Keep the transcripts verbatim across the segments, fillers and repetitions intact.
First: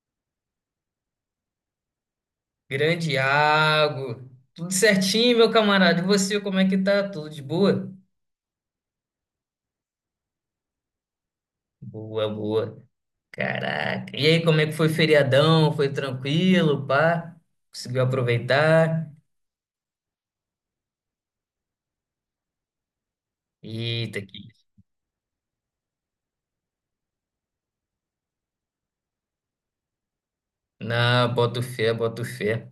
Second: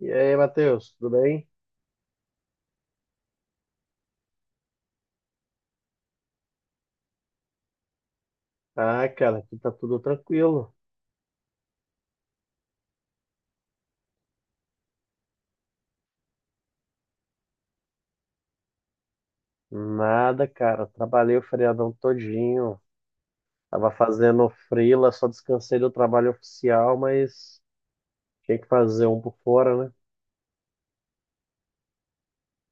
E aí, Matheus, tudo bem? Grande Iago. Tudo certinho, meu camarada? E você, como é que tá? Tudo de boa? Ah, cara, aqui tá tudo tranquilo. Boa, boa. Caraca. E aí, como é que foi o feriadão? Foi tranquilo, pá? Conseguiu aproveitar? Nada, cara. Trabalhei o feriadão todinho. Tava Eita, fazendo que... freela, só descansei do trabalho oficial, mas tinha que fazer um por fora, né? Não, boto fé, boto fé.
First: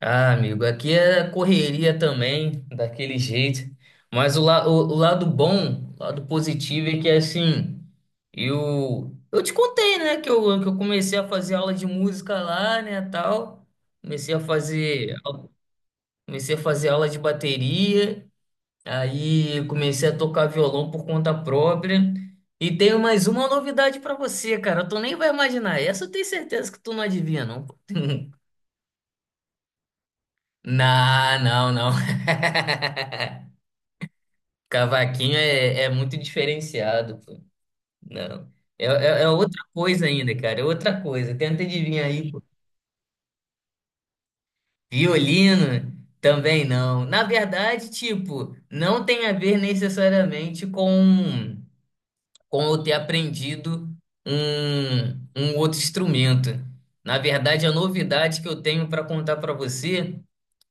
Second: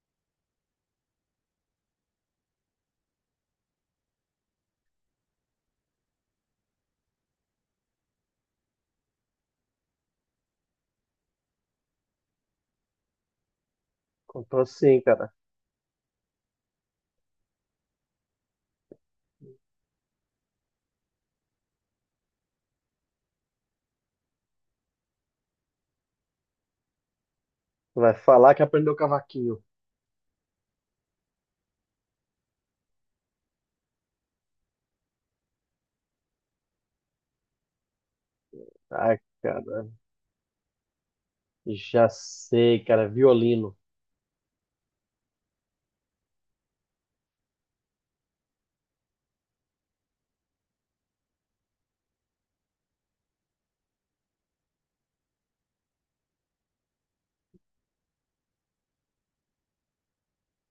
Ah, amigo, aqui é correria também, daquele jeito. Mas o, la- o, o lado bom, o lado positivo é que assim, eu, eu te contei, né, que eu, que eu comecei a fazer aula de música lá, né, tal. Comecei a Contou assim, fazer, cara. comecei a fazer aula de bateria, aí comecei a tocar violão por conta própria. E tenho mais uma novidade pra você, cara. Tu nem vai imaginar. Essa eu tenho certeza que tu não adivinha, não. Vai falar que aprendeu cavaquinho. Não, não, não. Cavaquinho é, é muito diferenciado, pô. Não. É, Ah, é, é outra cara, coisa ainda, cara. É outra coisa. Tenta adivinhar já aí, pô. sei, cara. Violino. Violino também não. Na verdade, tipo, não tem a ver necessariamente com, com eu ter aprendido um, um outro instrumento. Na verdade, a novidade que eu tenho para contar para você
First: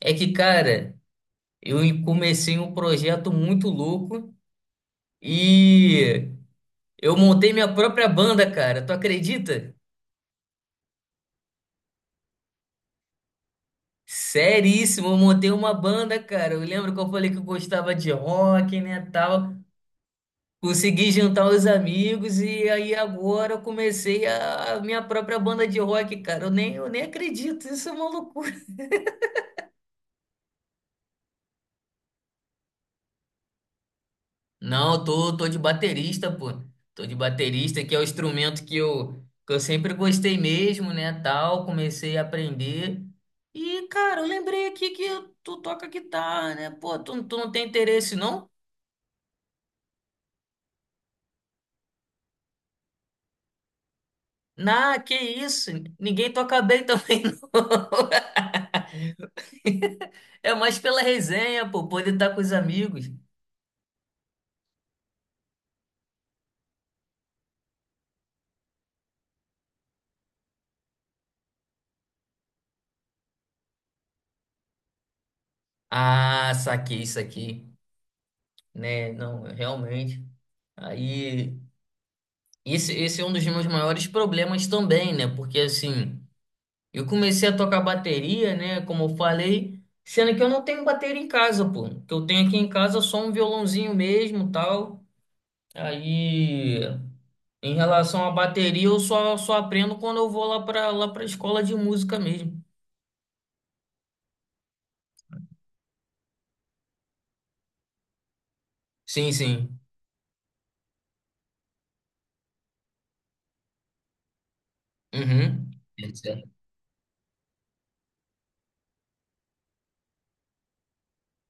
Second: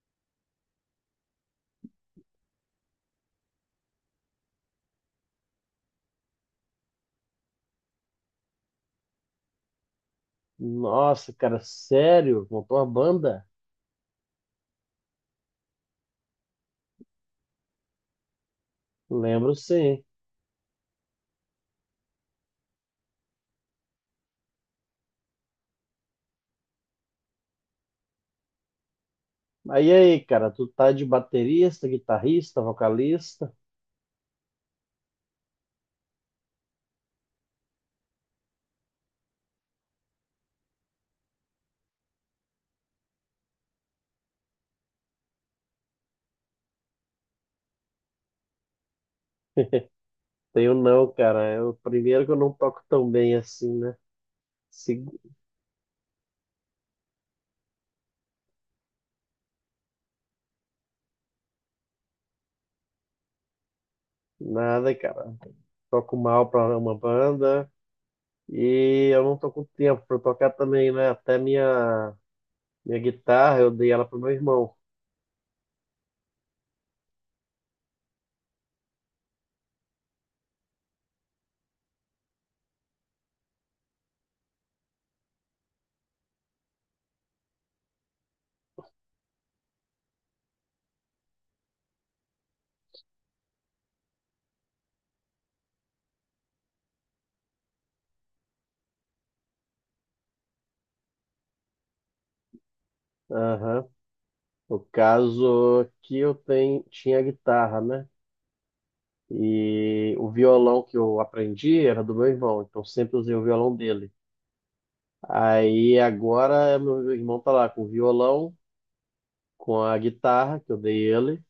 é que, cara, eu comecei um projeto muito louco. E eu montei minha própria banda, cara. Tu acredita? Nossa, cara, sério? Montou uma banda? Seríssimo, eu montei uma banda, cara. Eu lembro que eu falei que eu gostava de rock, né, tal. Lembro sim. Consegui juntar os amigos e aí agora eu comecei a a minha própria banda de rock, cara. Eu nem, eu nem acredito, isso é maluco. Aí, aí, cara, tu tá de baterista, guitarrista, vocalista? Não, eu tô, tô de baterista, pô. Tô de baterista, que é o instrumento que eu, que eu sempre gostei mesmo, né, tal. Comecei a aprender. E, cara, eu lembrei aqui que tu toca guitarra, né? Pô, tu, tu não tem interesse, não? Tenho não, cara. Eu, primeiro que eu não toco tão bem assim, né? Na, Se- que isso? Ninguém toca bem também, não. É mais pela resenha, pô, poder estar com os amigos. Nada, cara. Toco mal pra uma banda e eu não tô com tempo pra tocar também, né? Até minha, minha guitarra eu dei ela pro meu irmão. Ah, saquei isso aqui, né? Não, realmente. Aí. Esse, esse é um dos meus maiores problemas também, né? Porque assim, eu comecei a tocar bateria, né? Como eu falei, sendo que eu não tenho bateria em casa, pô. O que eu tenho aqui em casa é só um violãozinho mesmo, tal. Aí, em relação à bateria, eu só, só aprendo quando eu vou lá pra, lá pra escola de música mesmo. Aham. No caso aqui eu tenho, tinha a guitarra, né? Sim, sim. E o violão que eu aprendi era do meu irmão, então sempre usei o violão dele. Uhum. Aí agora meu irmão tá lá com o violão, com a guitarra que eu dei ele,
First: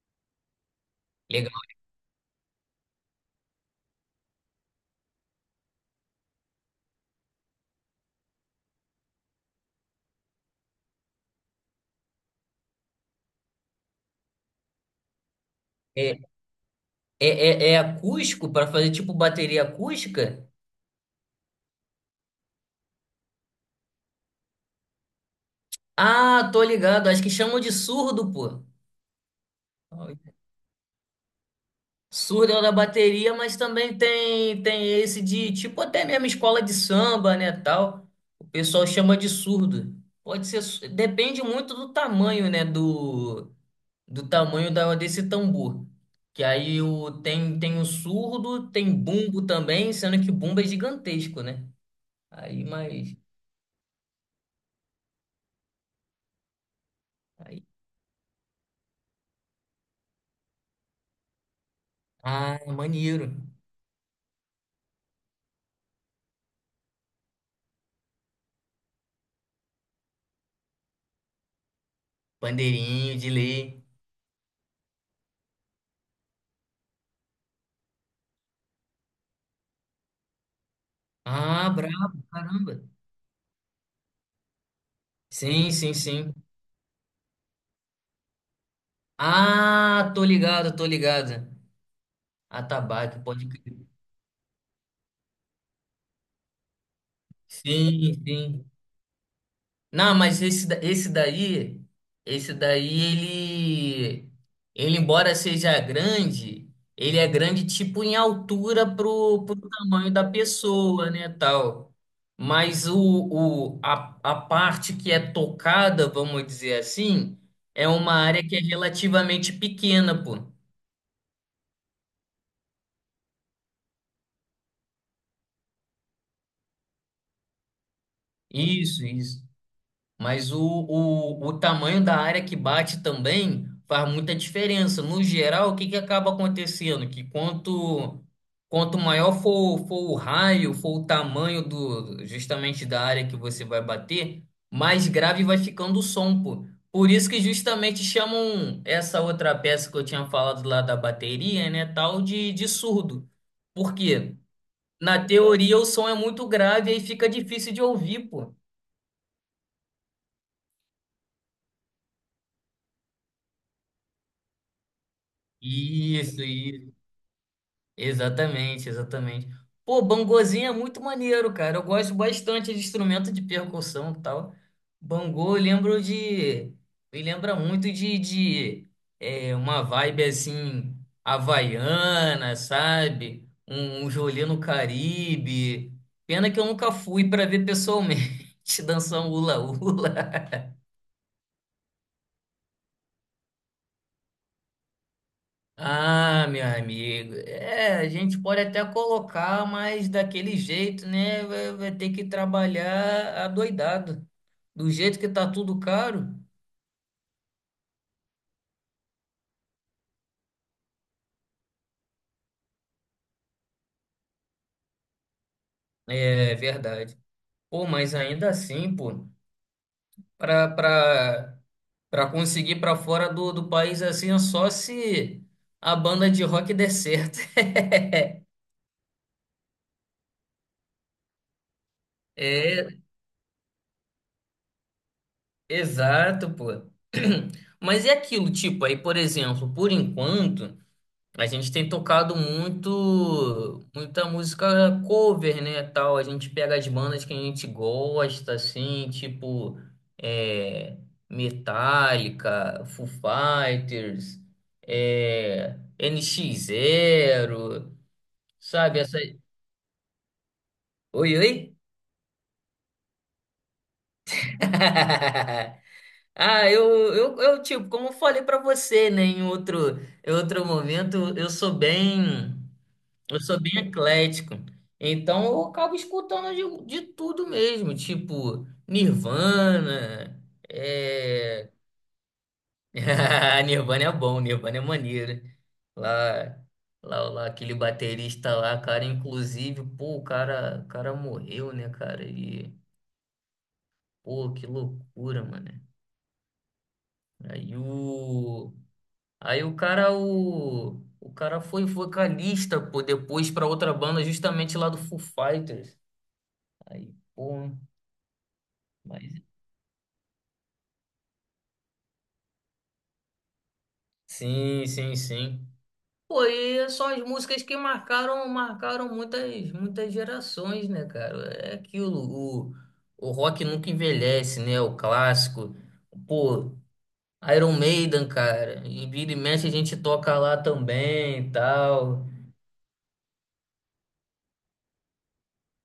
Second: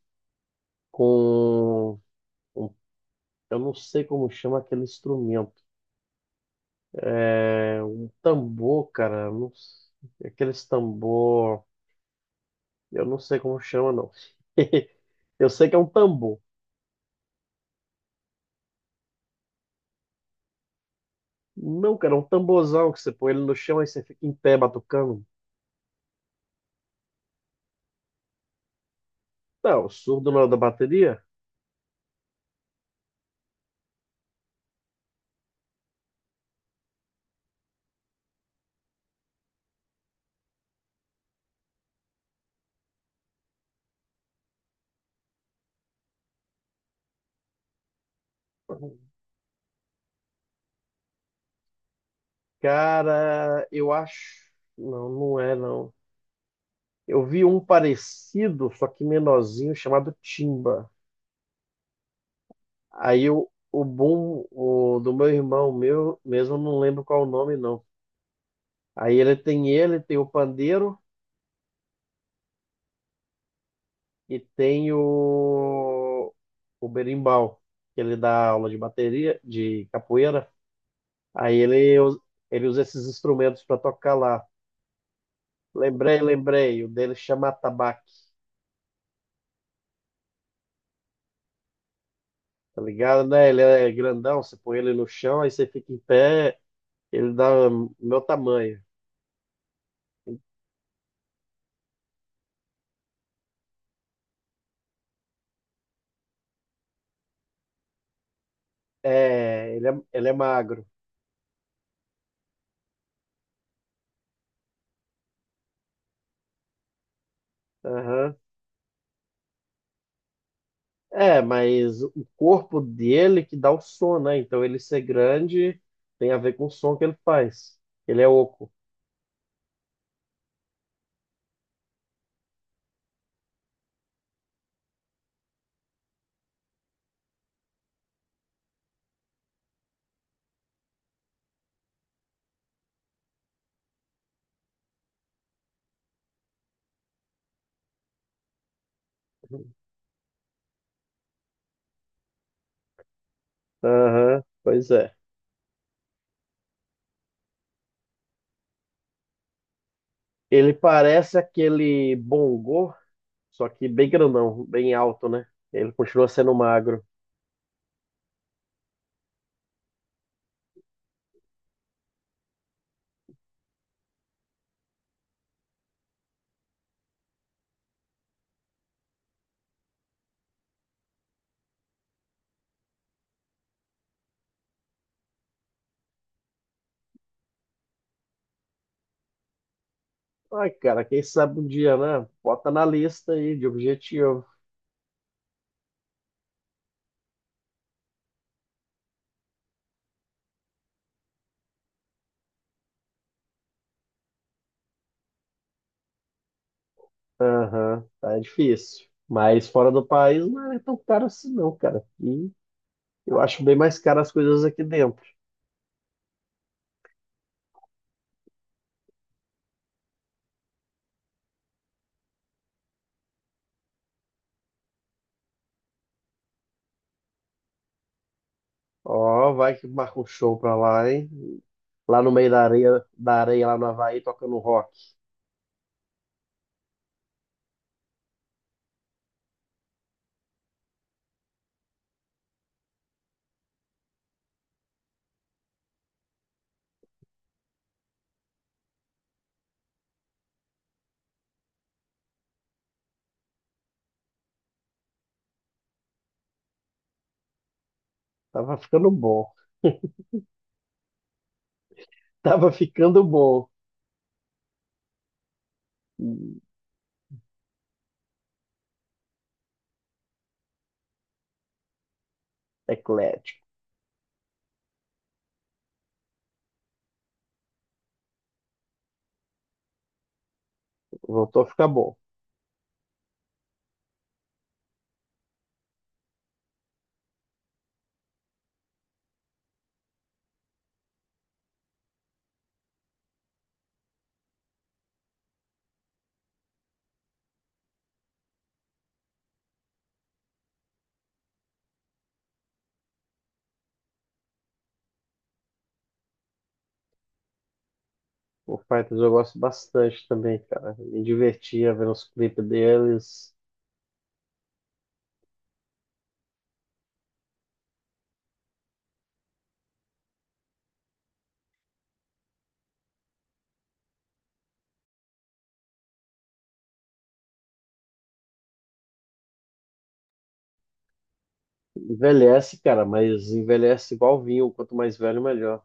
Legal. com eu não sei como chama aquele instrumento. É um tambor, cara. Eu Não... s- Aqueles tambor. Eu não sei como chama, não. Eu sei que é um É, tambor. é, é é acústico para fazer tipo bateria acústica? Não, cara, é um tamborzão que você põe ele no chão e você fica em pé batucando. Ah, tô ligado. Acho que chamam de surdo, pô. Não, o surdo não é da bateria? Surdo é o da bateria, mas também tem tem esse de tipo até mesmo escola de samba, né, tal. O pessoal chama de surdo. Pode ser, su- depende muito do tamanho, né, do do tamanho da desse tambor. Que aí o tem tem o surdo, tem bumbo também, sendo que bumbo é gigantesco, né? Aí, mas Cara, eu acho. Não, não é, não. Eu vi um aí, parecido, só que menorzinho, chamado timba. ah, é Aí maneiro. eu, o bom o, Do meu irmão, meu mesmo, eu não lembro qual o nome, não. Aí ele tem Ele tem o pandeiro Bandeirinho de lei. e tem o, o berimbau, que ele dá aula de bateria, de capoeira. Aí Ah, ele, us- brabo, Ele caramba. usa esses instrumentos para tocar lá. Sim, sim, Lembrei, sim. lembrei, o dele chama atabaque, Ah, tô ligado, tô ligado. tá Atabaque, ligado, pode né? Ele crer. é grandão, você põe ele no chão, aí você fica em pé, ele dá o Sim, meu sim. tamanho. Não, mas esse, da- esse daí, esse daí, ele, ele, embora seja grande, ele é grande tipo em altura pro, pro É, ele é, tamanho da ele é magro. pessoa, né, tal. Mas o, o, a, a parte que é tocada, vamos dizer assim, é uma Aham. área que é relativamente pequena, pô. É, mas o corpo dele que dá o som, né? Então ele ser grande tem a ver com o som que ele faz. Ele é oco. Isso, isso. Mas o, o, o tamanho da área que bate também faz muita diferença. No geral, o que que acaba acontecendo? Que quanto, quanto maior for, for o raio, for o tamanho do justamente da área que você vai bater, mais grave vai ficando o som, pô. Por isso que justamente chamam essa outra peça que eu tinha falado lá da bateria, né, tal de, de surdo. Por quê? Aham, pois é. Na teoria, o som é muito grave e aí fica difícil de ouvir, pô. Ele parece aquele bongô, só que bem grandão, bem alto, né? Ele continua Isso, sendo magro. exatamente, exatamente. Pô, bangozinho é muito maneiro, cara. Eu gosto bastante de instrumento de percussão e tal. Bangô, eu lembro de. Me lembra muito de, de é, uma vibe assim, havaiana, sabe? Um, um Jolê no Caribe. Pena que eu nunca fui para ver pessoalmente dançar um hula-hula. Ai, cara, quem sabe um dia, né? Bota na lista aí de objetivo. Ah, meu amigo, é, a gente pode até colocar, mas daquele jeito, né? Vai, vai ter que trabalhar adoidado. Do jeito que tá tudo caro, Aham, tá difícil. Mas fora do país não é tão caro assim, não, cara. E eu acho bem mais caro as coisas aqui dentro. é verdade. Pô, mas ainda assim, pô, pra, pra, pra conseguir pra fora do, do país assim, é só se a banda de rock der certo. Ó, vai que marca um show pra lá, hein? Lá no meio da É, areia, da areia lá no Havaí, tocando rock. exato, pô. Mas é aquilo, tipo, aí, por exemplo, por enquanto. A gente tem tocado muito, muita música cover, né, tal. A gente pega as bandas que a gente gosta, assim, tipo é, Metallica, Foo Fighters, é, N X Zero, Tava sabe? ficando Essa... bom. Oi, oi? Tava ficando bom. Hum, Ah, eu, eu, eu, tipo, como eu falei pra você, né, em outro, em outro momento, eu sou bem. Eu Eclético. sou bem eclético. Então eu acabo escutando de, de tudo mesmo, tipo Nirvana. Voltou a É... ficar bom. Nirvana é bom, Nirvana é maneiro. Lá, lá, lá, aquele baterista lá, cara, inclusive, pô, o cara, o cara morreu, né, cara? E, pô, que loucura, mano. Aí o. Aí o cara, o. O cara foi vocalista, pô, depois pra outra banda justamente lá do Foo Fighters. Aí, pô. O Fighters eu Mas gosto bastante também, cara. Me divertia vendo os clipes deles. sim, sim, sim. Pô, e são as músicas que marcaram, marcaram muitas, muitas gerações, né, cara? É aquilo, o, o rock nunca envelhece, né? O clássico. Pô, Iron Maiden, cara. E vira e mexe a gente toca lá também e tal. Envelhece, cara, mas envelhece igual vinho. Quanto mais velho, melhor.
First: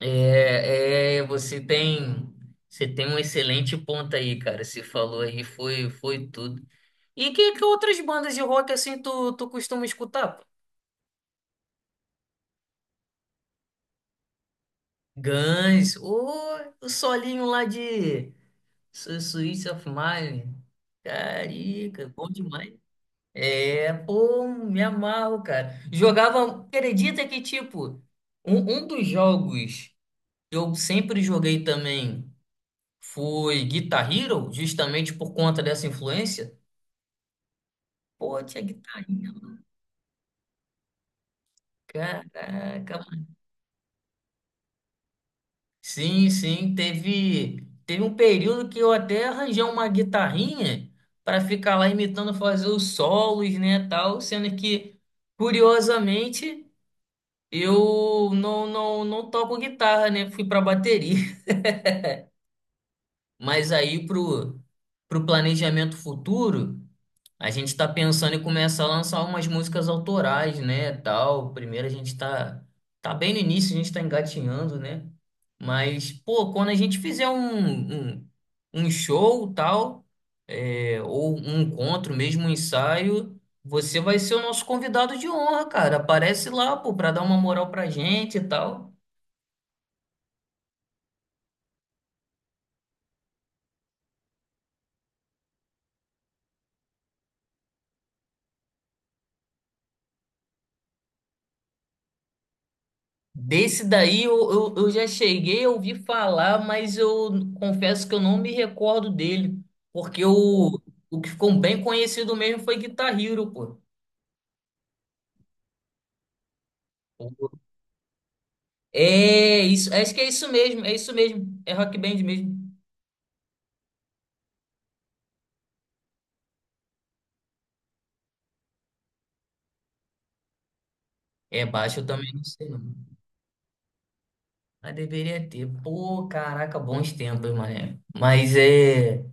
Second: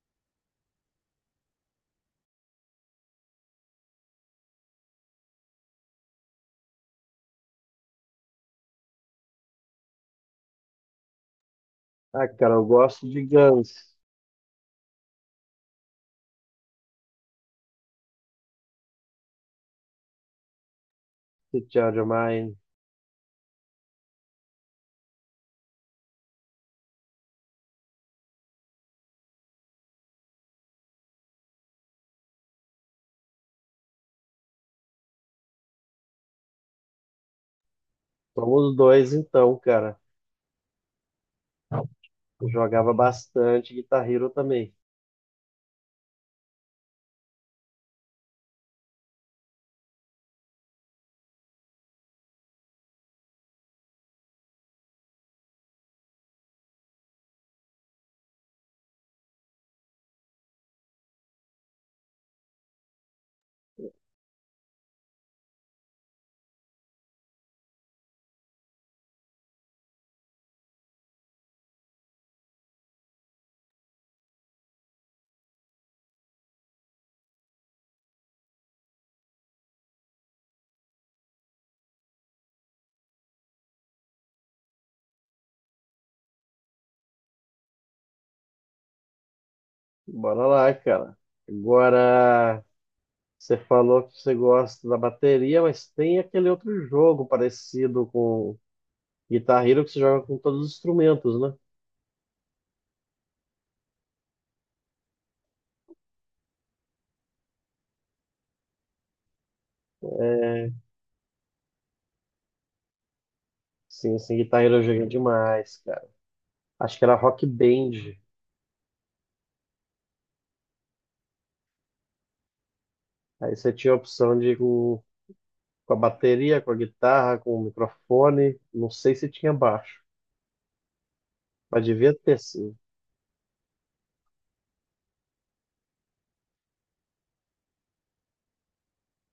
É, é, você tem, você tem um excelente ponto aí, cara. Você falou aí, foi, foi tudo. E que, que outras bandas de rock assim tu, tu costuma escutar? Ah, cara, eu gosto de Guns. Guns, ou o solinho lá de Su- Suicide of Mine. De Child of Carica, bom Mine. demais. É, pô, me amarro, cara. Jogava, acredita que, tipo, um, um dos jogos que eu sempre joguei também foi Guitar Hero, justamente por conta dessa influência. Pô, tinha Somos Guitar dois, então, Hero, cara. Eu jogava caraca, bastante Guitar Hero também. sim, sim, teve, teve um período que eu até arranjei uma guitarrinha para ficar lá imitando fazer os solos, né, tal, sendo que, curiosamente, eu não, não, não toco guitarra, né, fui para bateria. Mas aí pro, pro planejamento futuro, a gente tá pensando em começar a lançar umas músicas autorais, né, tal. Primeiro a gente tá tá bem no início, a gente tá engatinhando, né? Mas pô, quando a gente fizer um um, um show, tal, é, ou um encontro, mesmo um ensaio, você vai ser o nosso convidado de honra, cara. Aparece lá, pô, pra dar uma moral pra gente e tal. Bora lá, cara. Agora, você falou que você gosta da bateria, mas tem aquele outro jogo parecido com Guitar Hero que você joga com todos os instrumentos, né? Desse daí eu, eu, eu já cheguei a ouvir falar, mas eu confesso que eu não me recordo dele. Porque o, o que ficou bem conhecido mesmo foi Guitar Hero, pô. Sim, sim, Guitar Hero eu joguei demais, cara. Acho que era Rock Band. É isso, acho que é isso mesmo, é isso mesmo. É rock band mesmo. Aí você tinha a opção de ir com, com a bateria, com a guitarra, com o microfone. Não sei se tinha baixo, É mas baixo, eu devia também ter não sei sim. não. Mas deveria ter. Pô, caraca, bons tempos, mané. Mas é,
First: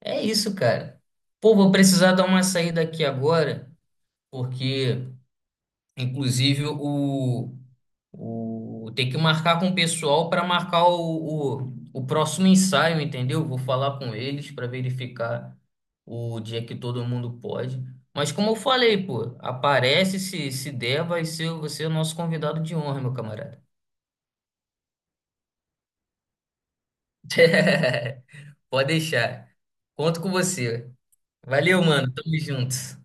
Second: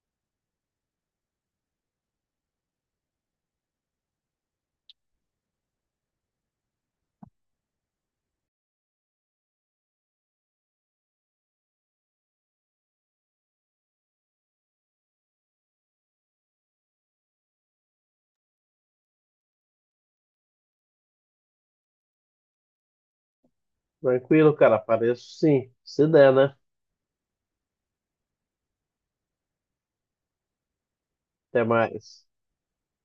é isso, cara. Pô, vou precisar dar uma saída aqui agora, porque inclusive, o, o tem que marcar com o pessoal para marcar o, o, o próximo ensaio, entendeu? Vou falar com eles para verificar o dia que todo mundo pode. Mas como eu falei, pô, aparece se, se der, vai ser você é o nosso convidado de honra, meu camarada. Tranquilo, cara. Apareço sim. Se der, né? Pode deixar. Conto com você. Até Valeu, mano. mais. Tamo junto.